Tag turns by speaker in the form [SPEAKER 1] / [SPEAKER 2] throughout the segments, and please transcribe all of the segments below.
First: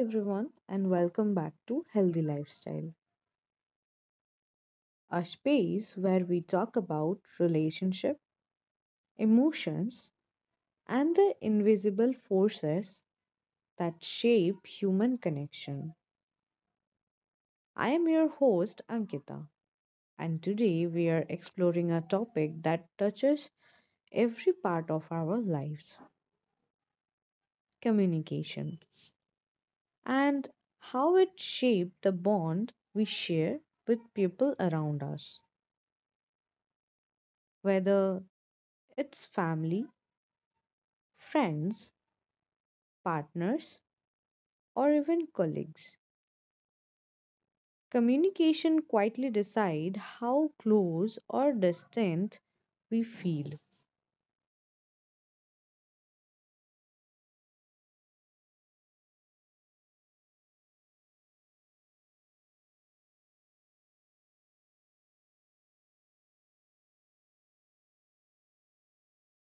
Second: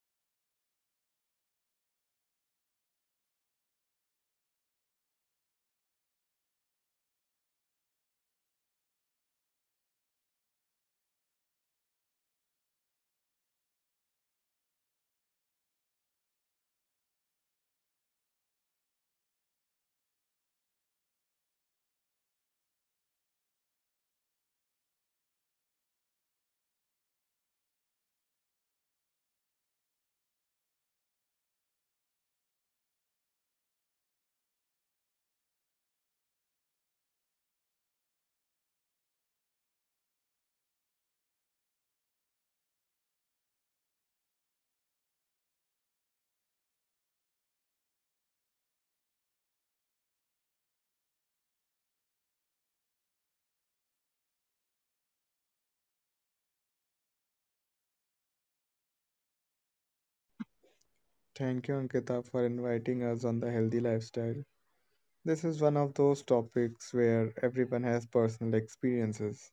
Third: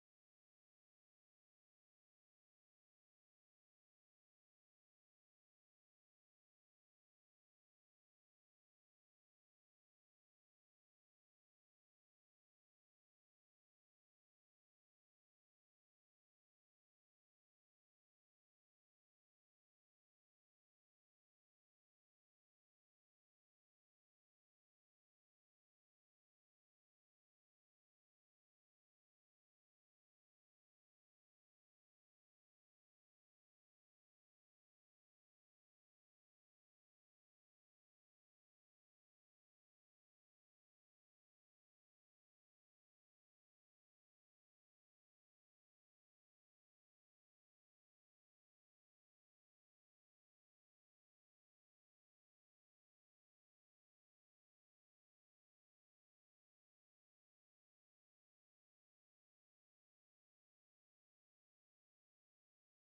[SPEAKER 1] everyone, and welcome back to Healthy Lifestyle, a space where we talk about relationship, emotions, and the invisible forces that shape human connection. I am your host, Ankita, and today we are exploring a topic that touches every part of our lives: communication, and how it shapes the bond we share with people around us, whether it's family, friends, partners, or even colleagues. Communication quietly decide how close or distant we feel.
[SPEAKER 2] Thank you, Ankita, for inviting us on the healthy lifestyle. This is one of those topics where everyone has personal experiences.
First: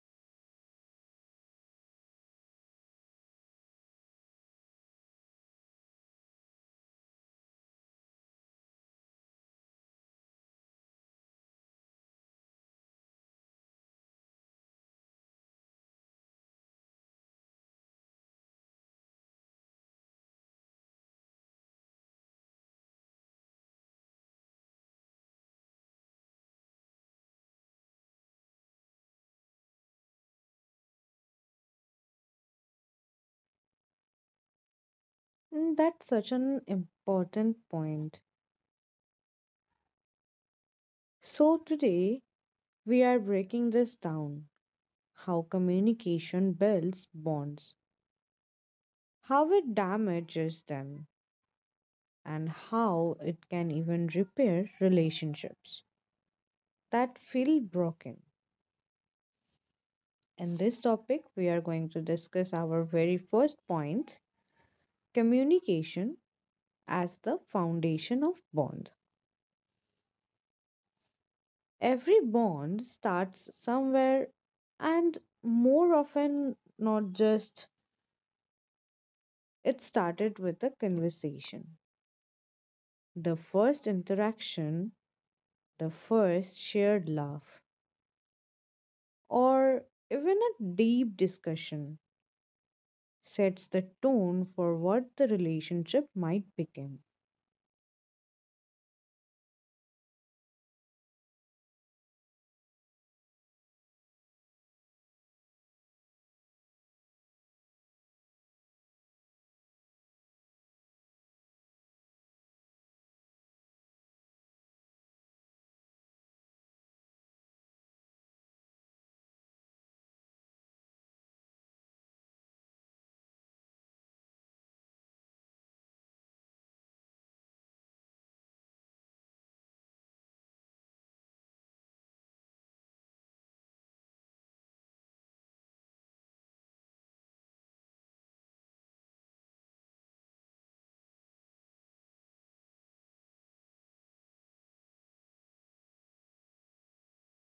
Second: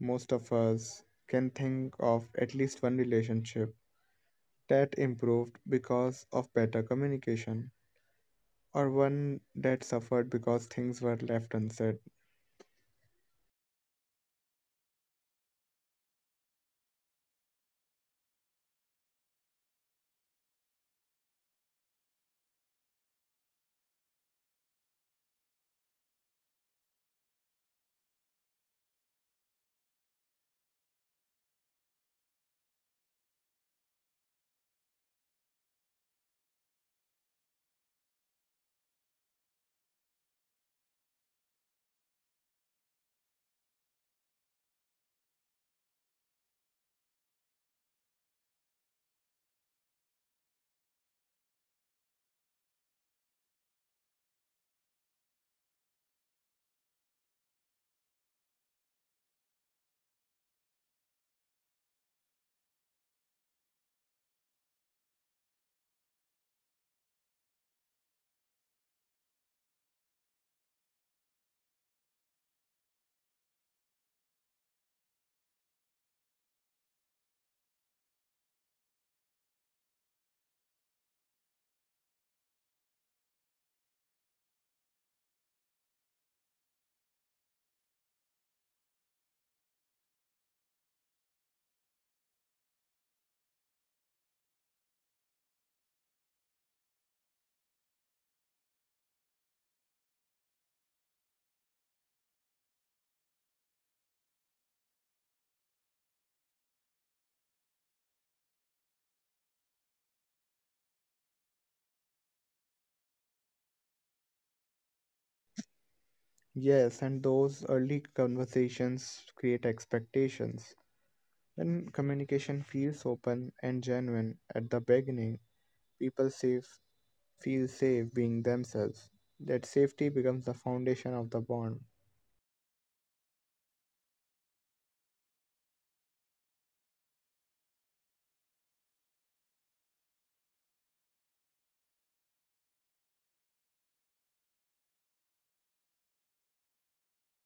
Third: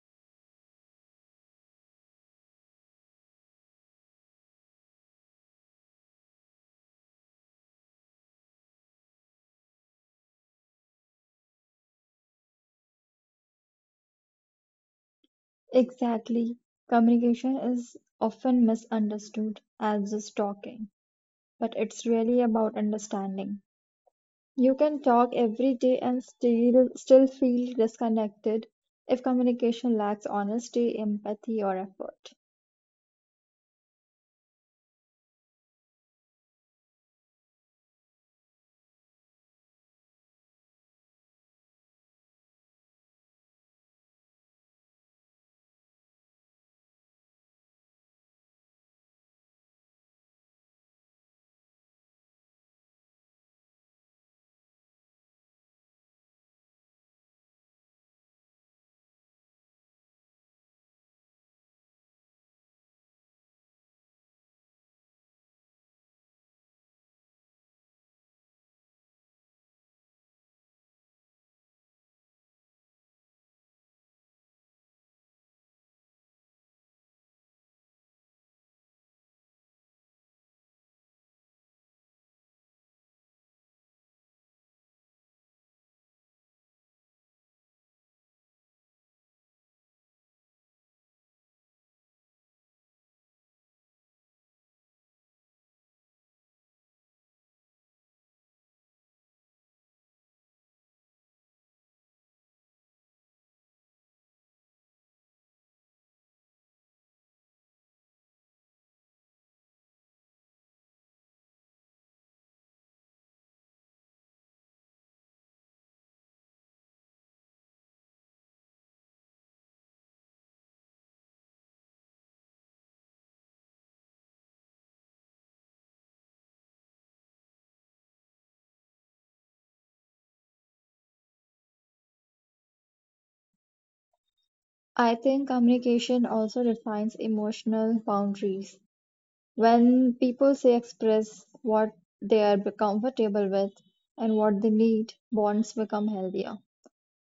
[SPEAKER 2] Most of us can think of at least one relationship that improved because of better communication, or one that suffered because things were left unsaid.
[SPEAKER 3] Exactly. Communication is often misunderstood as just talking, but it's really about understanding. You can talk every day and still feel disconnected if communication lacks honesty, empathy, or effort.
[SPEAKER 1] That's such an important point. So today we are breaking this down: how communication builds bonds, how it damages them, and how it can even repair relationships that feel broken. In this topic, we are going to discuss our very first point: communication as the foundation of bond. Every bond starts somewhere, and more often not just, it started with a conversation. The first interaction, the first shared laugh, or even a deep discussion sets the tone for what the relationship might become.
[SPEAKER 2] Yes, and those early conversations create expectations. When communication feels open and genuine at the beginning, people save feel safe being themselves. That safety becomes the foundation of the bond.
[SPEAKER 3] I think communication also defines emotional boundaries. When people say express what they are comfortable with and what they need, bonds become healthier.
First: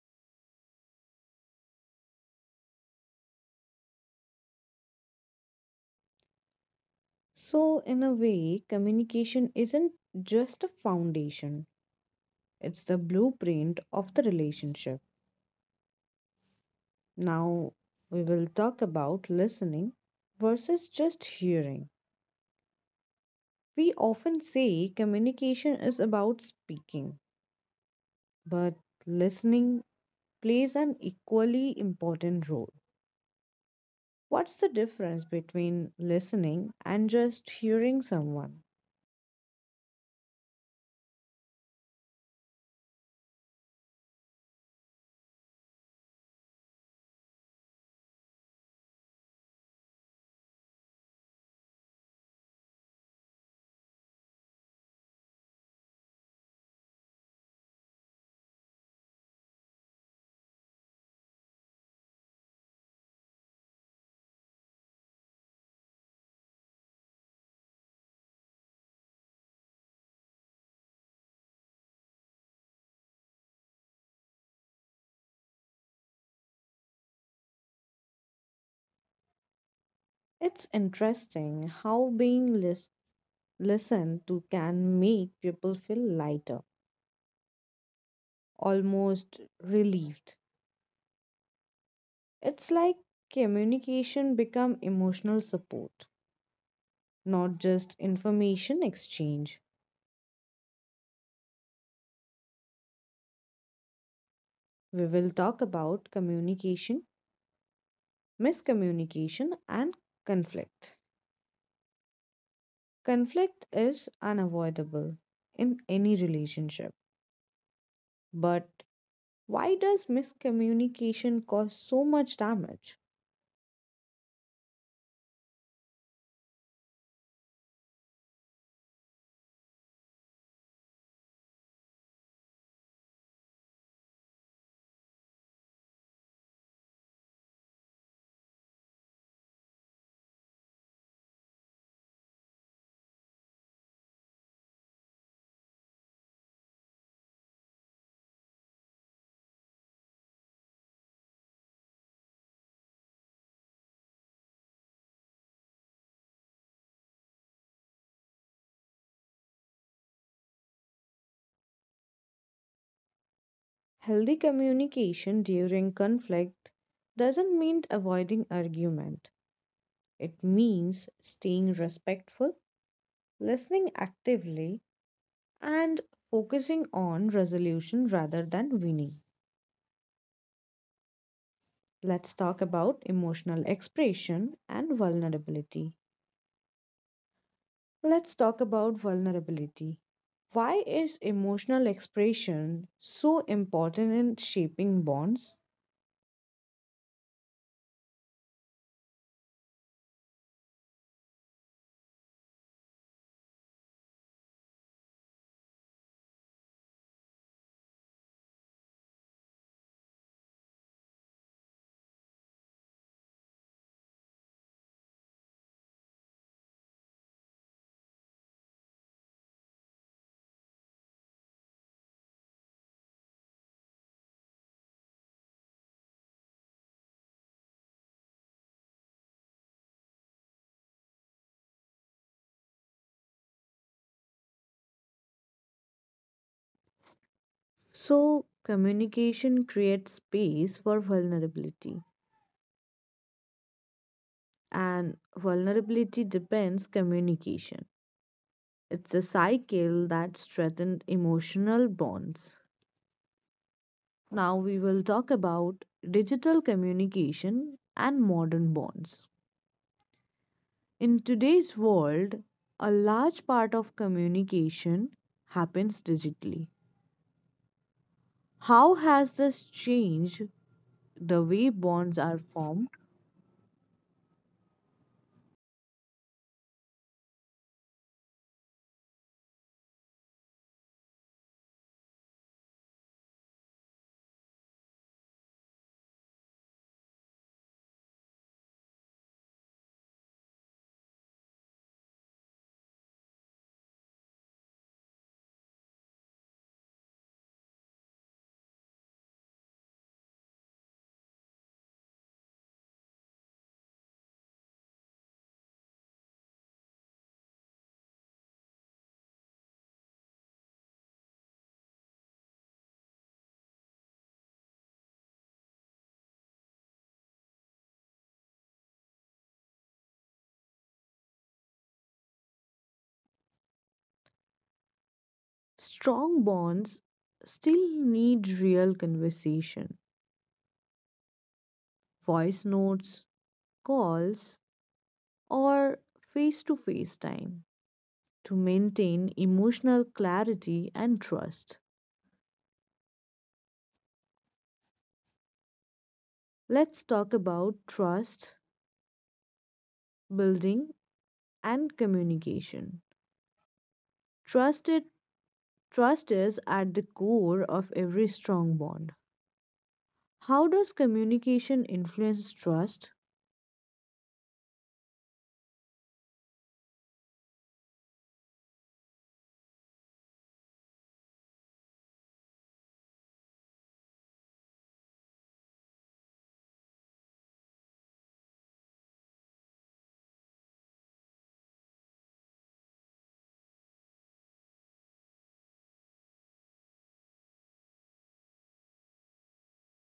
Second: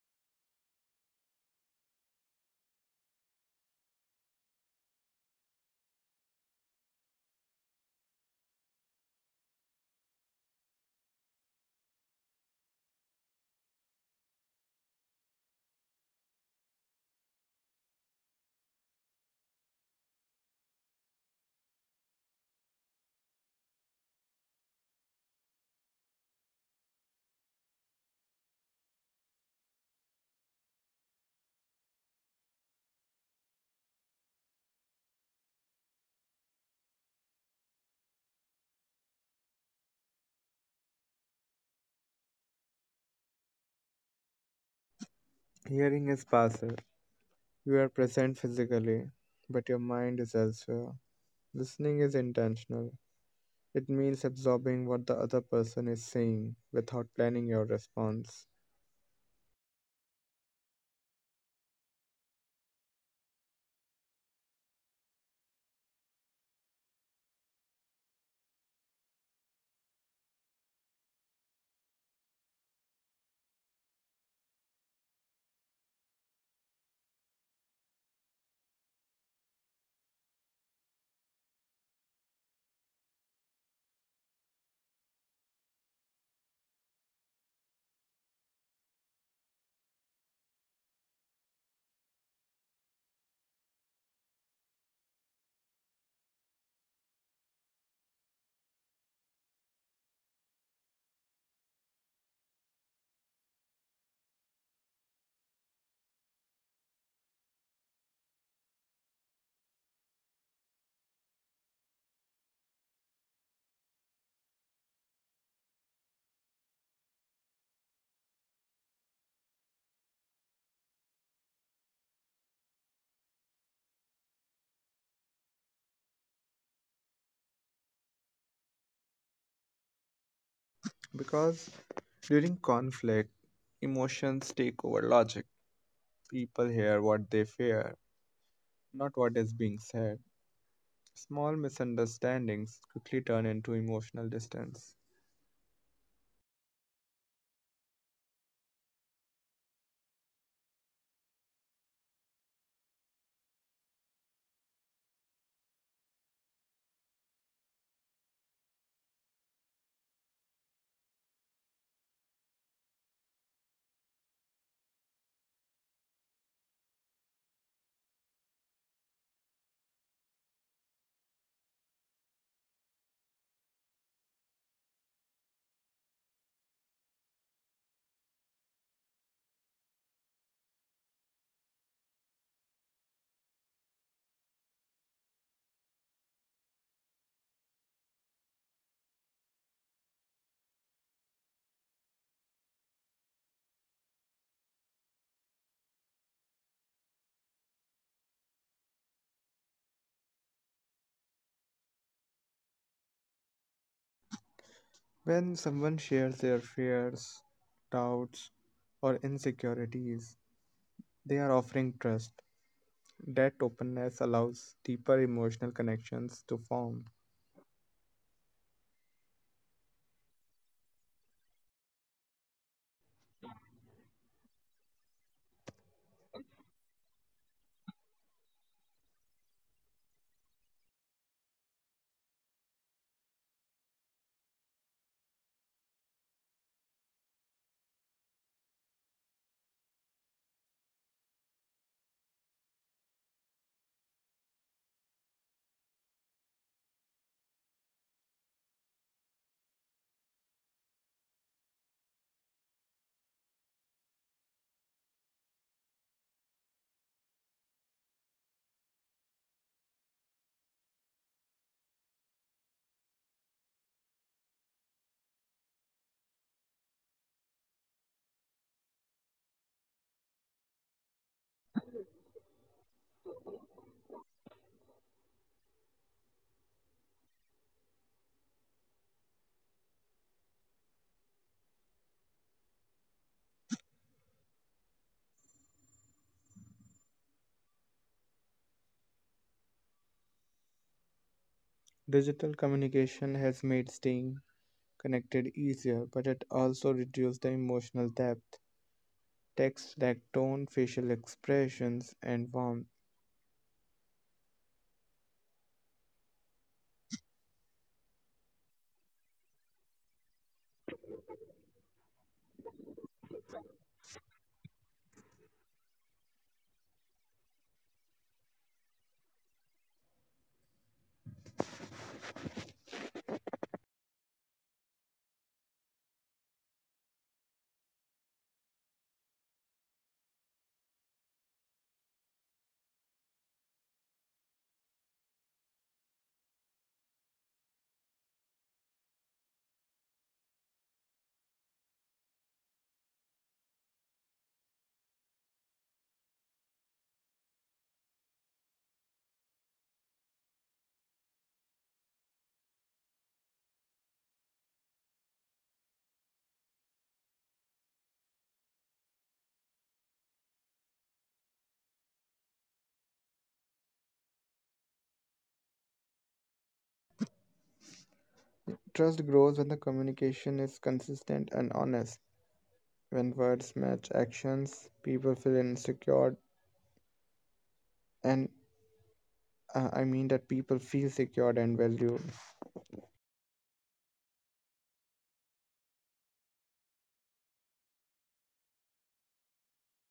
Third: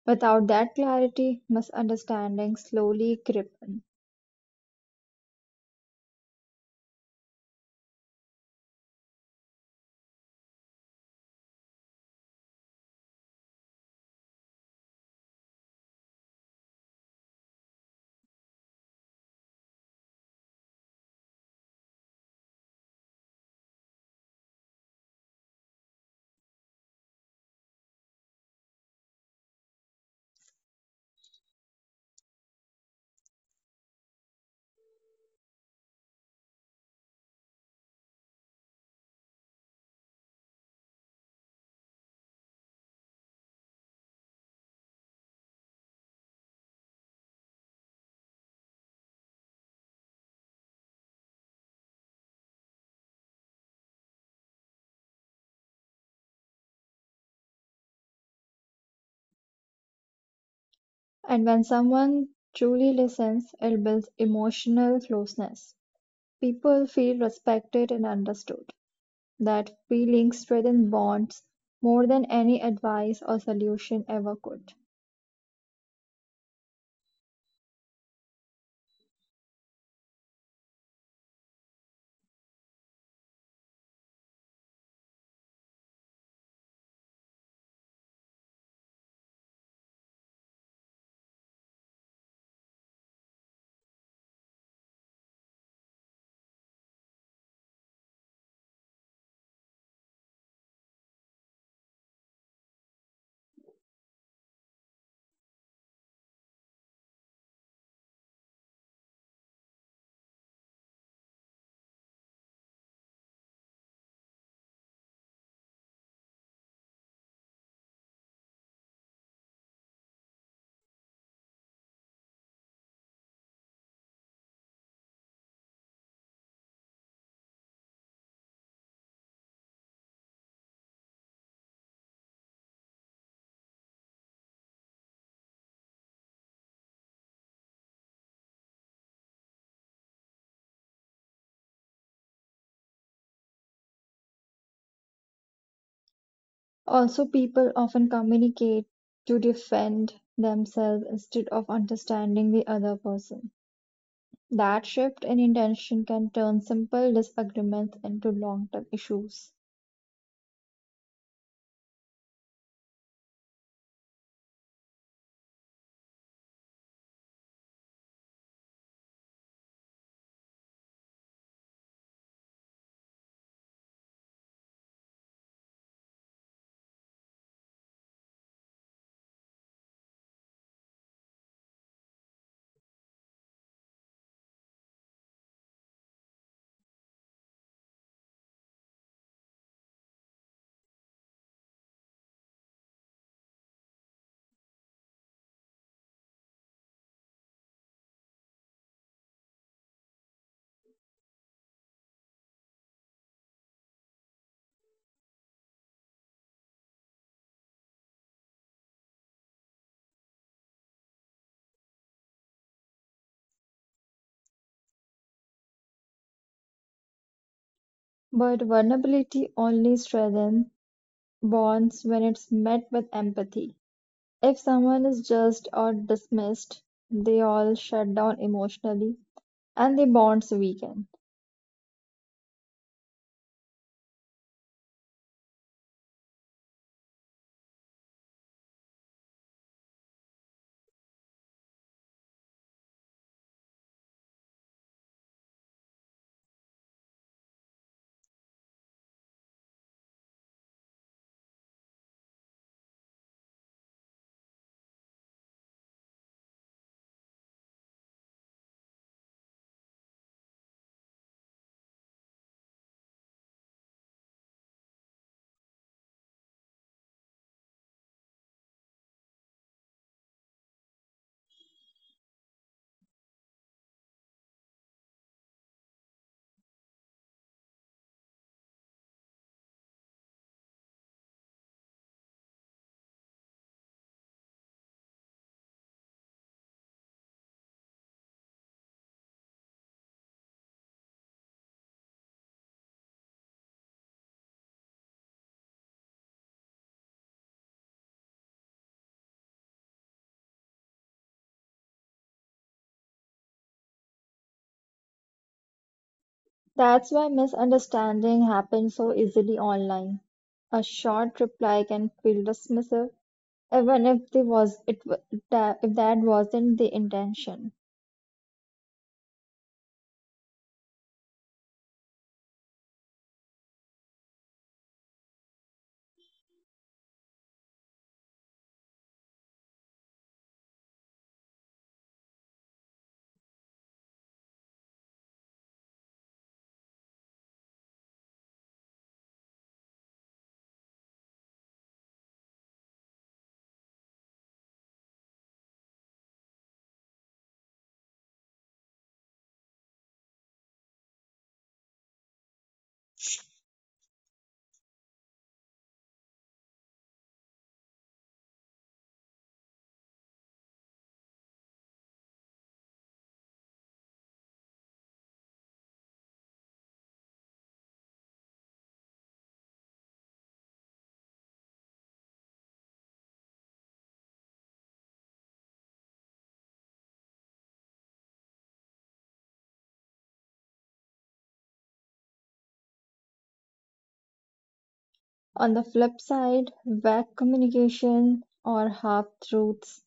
[SPEAKER 3] Without that clarity, misunderstandings slowly creep in.
[SPEAKER 1] So, in a way, communication isn't just a foundation, it's the blueprint of the relationship. Now, we will talk about listening versus just hearing. We often say communication is about speaking, but listening plays an equally important role. What's the difference between listening and just hearing someone?
[SPEAKER 2] Hearing is passive. You are present physically, but your mind is elsewhere. Listening is intentional. It means absorbing what the other person is saying without planning your response.
[SPEAKER 3] And when someone truly listens, it builds emotional closeness. People feel respected and understood. That feeling strengthens bonds more than any advice or solution ever could.
[SPEAKER 1] It's interesting how being listened listen to can make people feel lighter, almost relieved. It's like communication become emotional support, not just information exchange. We will talk about communication, miscommunication and conflict. Conflict is unavoidable in any relationship, but why does miscommunication cause so much damage?
[SPEAKER 2] Because during conflict, emotions take over logic. People hear what they fear, not what is being said. Small misunderstandings quickly turn into emotional distance.
[SPEAKER 3] Also, people often communicate to defend themselves instead of understanding the other person. That shift in intention can turn simple disagreements into long term issues.
[SPEAKER 1] Healthy communication during conflict doesn't mean avoiding argument. It means staying respectful, listening actively, and focusing on resolution rather than winning. Let's talk about emotional expression and vulnerability. Let's talk about vulnerability. Why is emotional expression so important in shaping bonds?
[SPEAKER 2] When someone shares their fears, doubts, or insecurities, they are offering trust. That openness allows deeper emotional connections to form.
[SPEAKER 3] But vulnerability only strengthens bonds when it's met with empathy. If someone is judged or dismissed, they all shut down emotionally and the bonds weaken.
[SPEAKER 1] So, communication creates space for vulnerability, and vulnerability depends communication. It's a cycle that strengthens emotional bonds. Now, we will talk about digital communication and modern bonds. In today's world, a large part of communication happens digitally. How has this changed the way bonds are formed?
[SPEAKER 2] Digital communication has made staying connected easier, but it also reduces the emotional depth. Texts lack tone, facial expressions, and warmth.
[SPEAKER 3] That's why misunderstanding happens so easily online. A short reply can feel dismissive, even if the was it wa- that, if that wasn't the intention.
[SPEAKER 1] Strong bonds still need real conversation, voice notes, calls, or face to face time to maintain emotional clarity and trust. Let's talk about trust building and communication. Trusted trust is at the core of every strong bond. How does communication influence trust?
[SPEAKER 2] Trust grows when the communication is consistent and honest. When words match actions, people feel insecure and I mean that people feel secured and valued.
[SPEAKER 3] On the flip side, vague communication or half truths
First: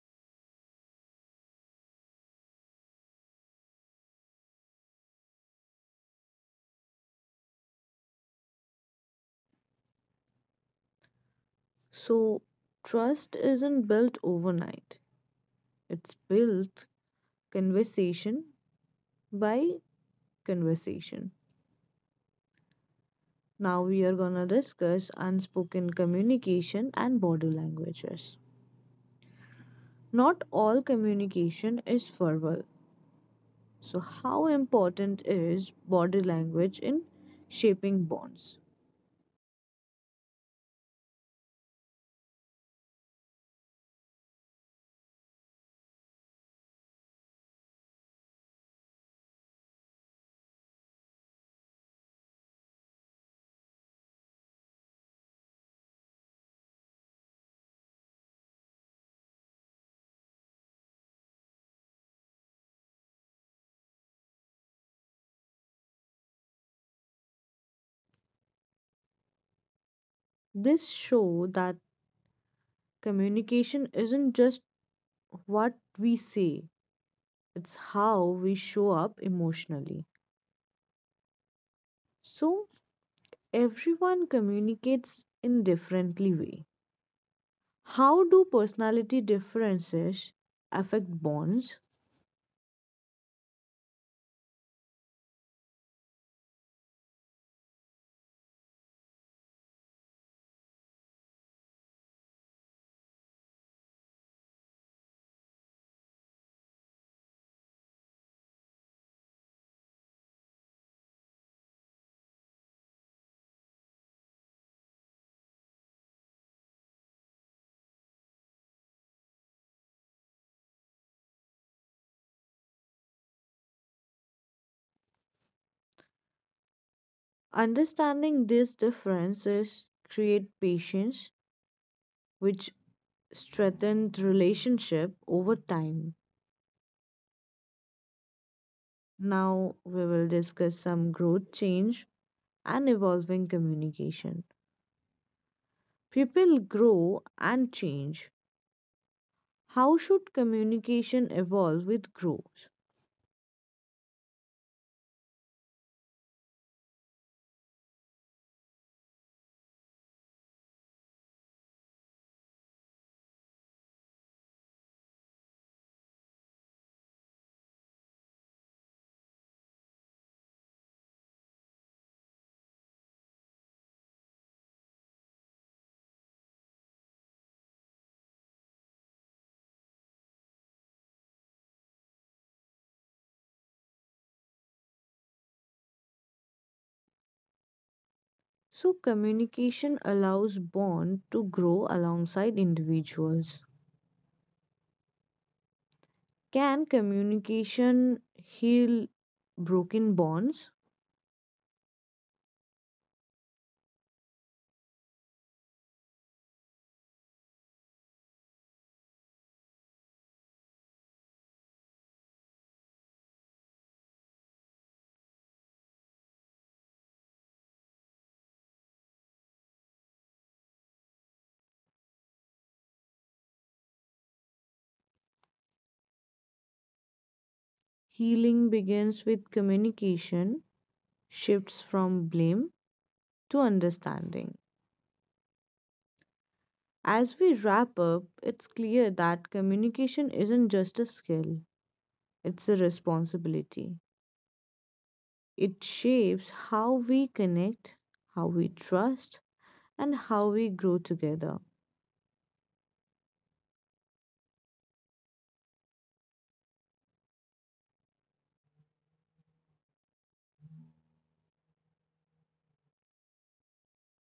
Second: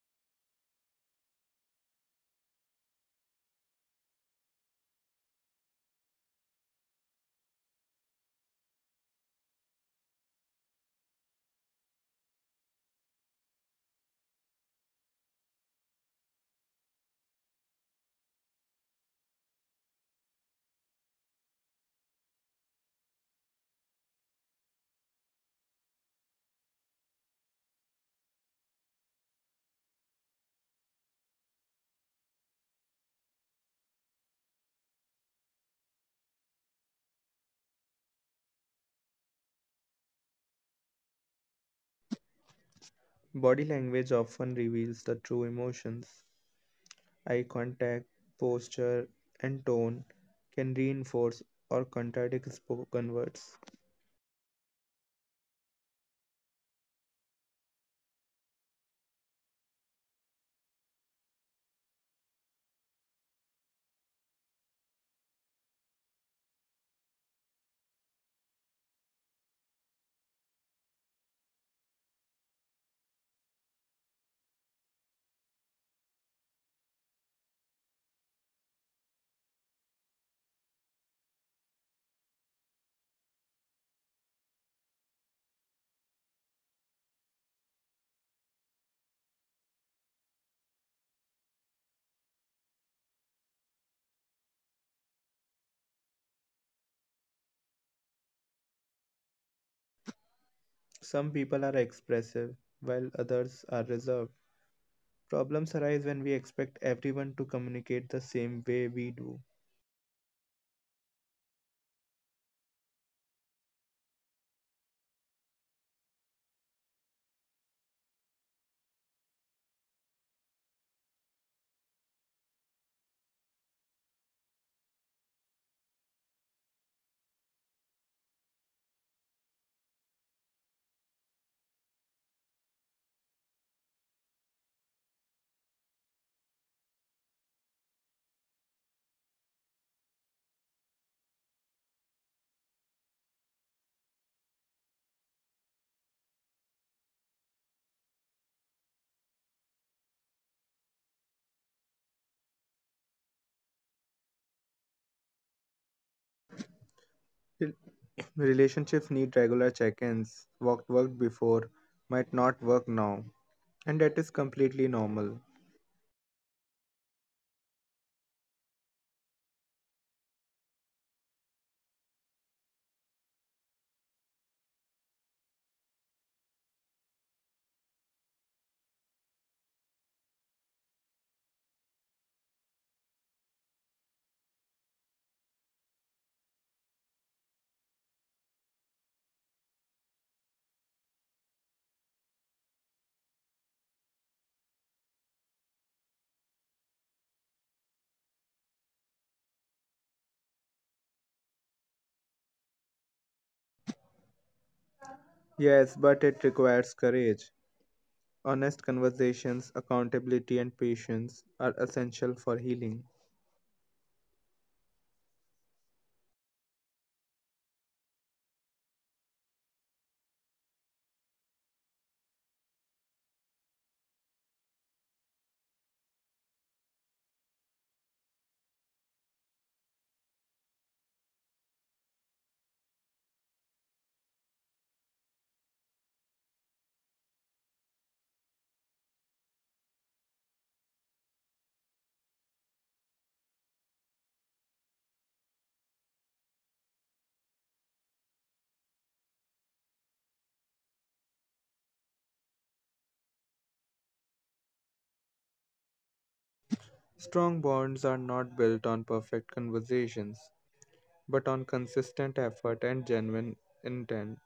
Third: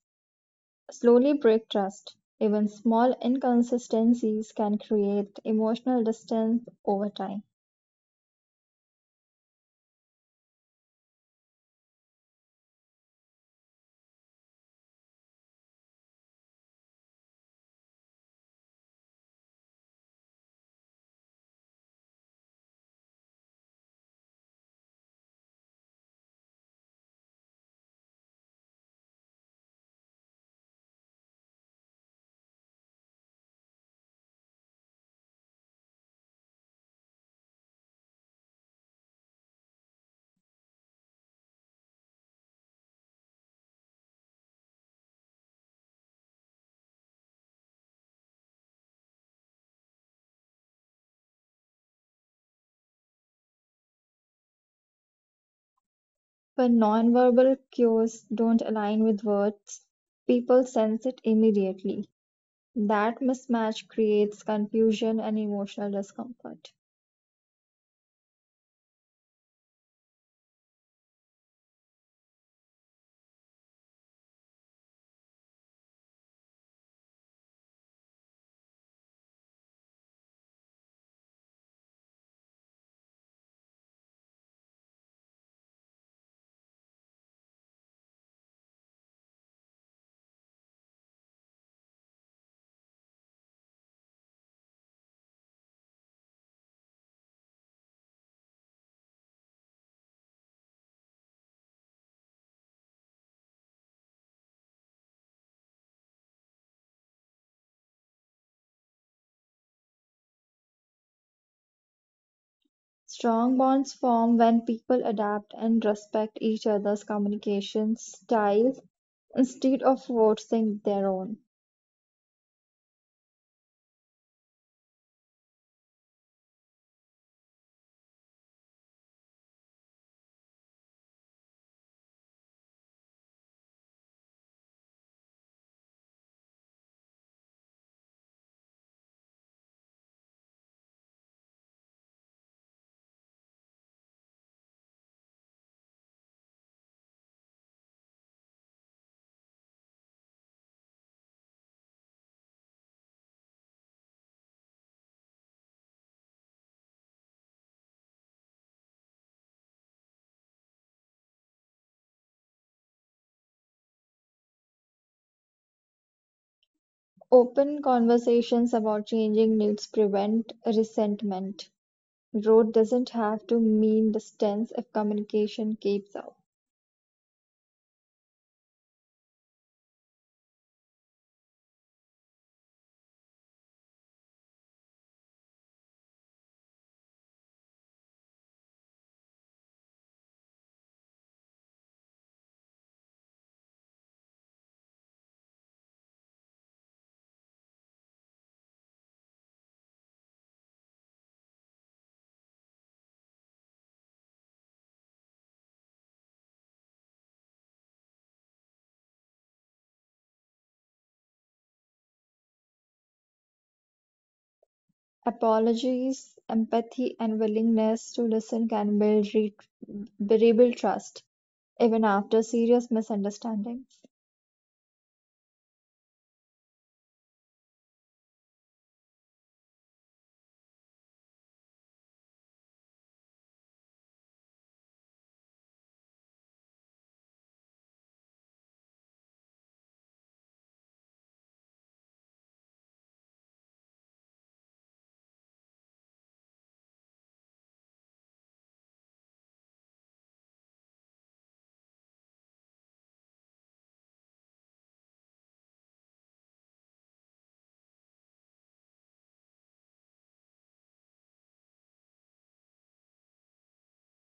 [SPEAKER 3] slowly break trust; even small inconsistencies can create emotional distance over time.
[SPEAKER 1] So, trust isn't built overnight. It's built conversation by conversation. Now we are gonna discuss unspoken communication and body languages. Not all communication is verbal. So how important is body language in shaping bonds?
[SPEAKER 2] Body language often reveals the true emotions. Eye contact, posture, and tone can reinforce or contradict spoken words.
[SPEAKER 3] When nonverbal cues don't align with words, people sense it immediately. That mismatch creates confusion and emotional discomfort.
[SPEAKER 1] This show that communication isn't just what we say, it's how we show up emotionally. So everyone communicates in differently way. How do personality differences affect bonds?
[SPEAKER 2] Some people are expressive, while others are reserved. Problems arise when we expect everyone to communicate the same way we do.
[SPEAKER 3] Strong bonds form when people adapt and respect each other's communication style instead of forcing their own.
[SPEAKER 1] Understanding these differences create patience which strengthens relationship over time. Now we will discuss some growth change and evolving communication. People grow and change. How should communication evolve with growth?
[SPEAKER 2] Rel- Relationships need regular check ins. What worked before might not work now, and that is completely normal.
[SPEAKER 3] Open conversations about changing needs prevent resentment. Road doesn't have to mean distance if communication keeps up.
[SPEAKER 1] So communication allows bond to grow alongside individuals. Can communication heal broken bonds?
[SPEAKER 2] Yes, but it requires courage. Honest conversations, accountability, and patience are essential for healing.
[SPEAKER 3] Apologies, empathy, and willingness to listen can rebuild trust even after serious misunderstandings.
[SPEAKER 1] Healing begins with communication, shifts from blame to understanding. As we wrap up, it's clear that communication isn't just a skill, it's a responsibility. It shapes how we connect, how we trust, and how we grow together.
[SPEAKER 2] Strong bonds are not built on perfect conversations, but on consistent effort and genuine intent.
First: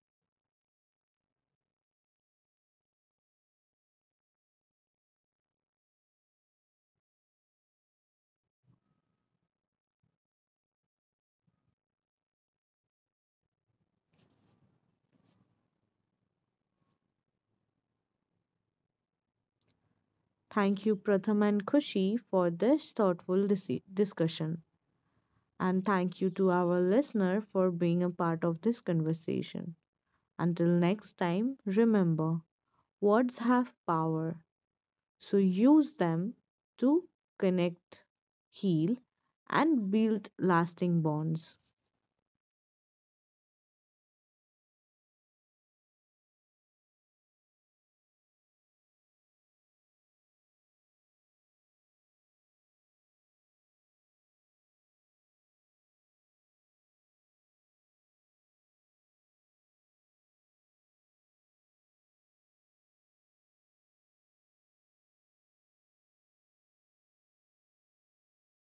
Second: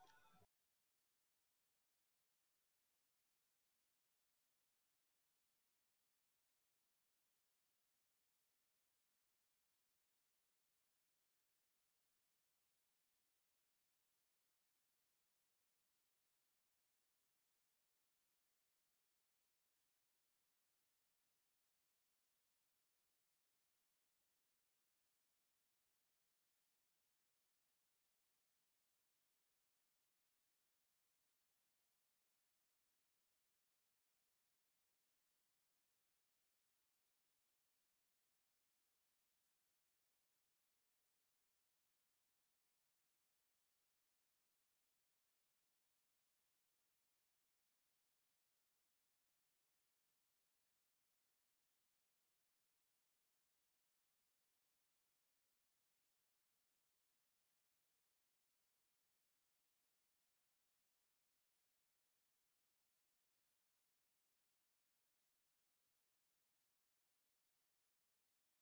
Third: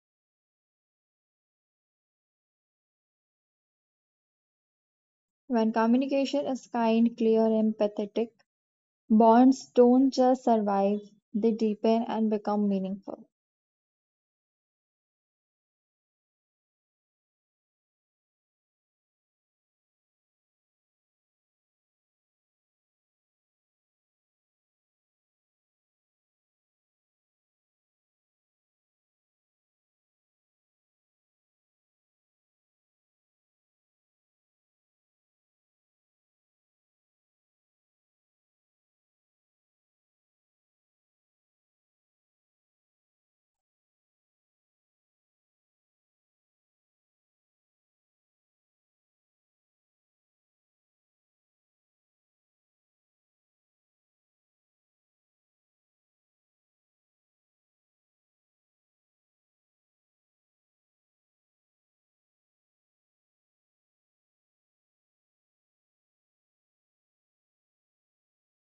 [SPEAKER 3] When communication is kind, clear, and empathetic, bonds don't just survive, they deepen and become meaningful.
[SPEAKER 1] Thank you, Pratham and Kushi, for this thoughtful discussion. And thank you to our listener for being a part of this conversation. Until next time, remember, words have power, so use them to connect, heal, and build lasting bonds.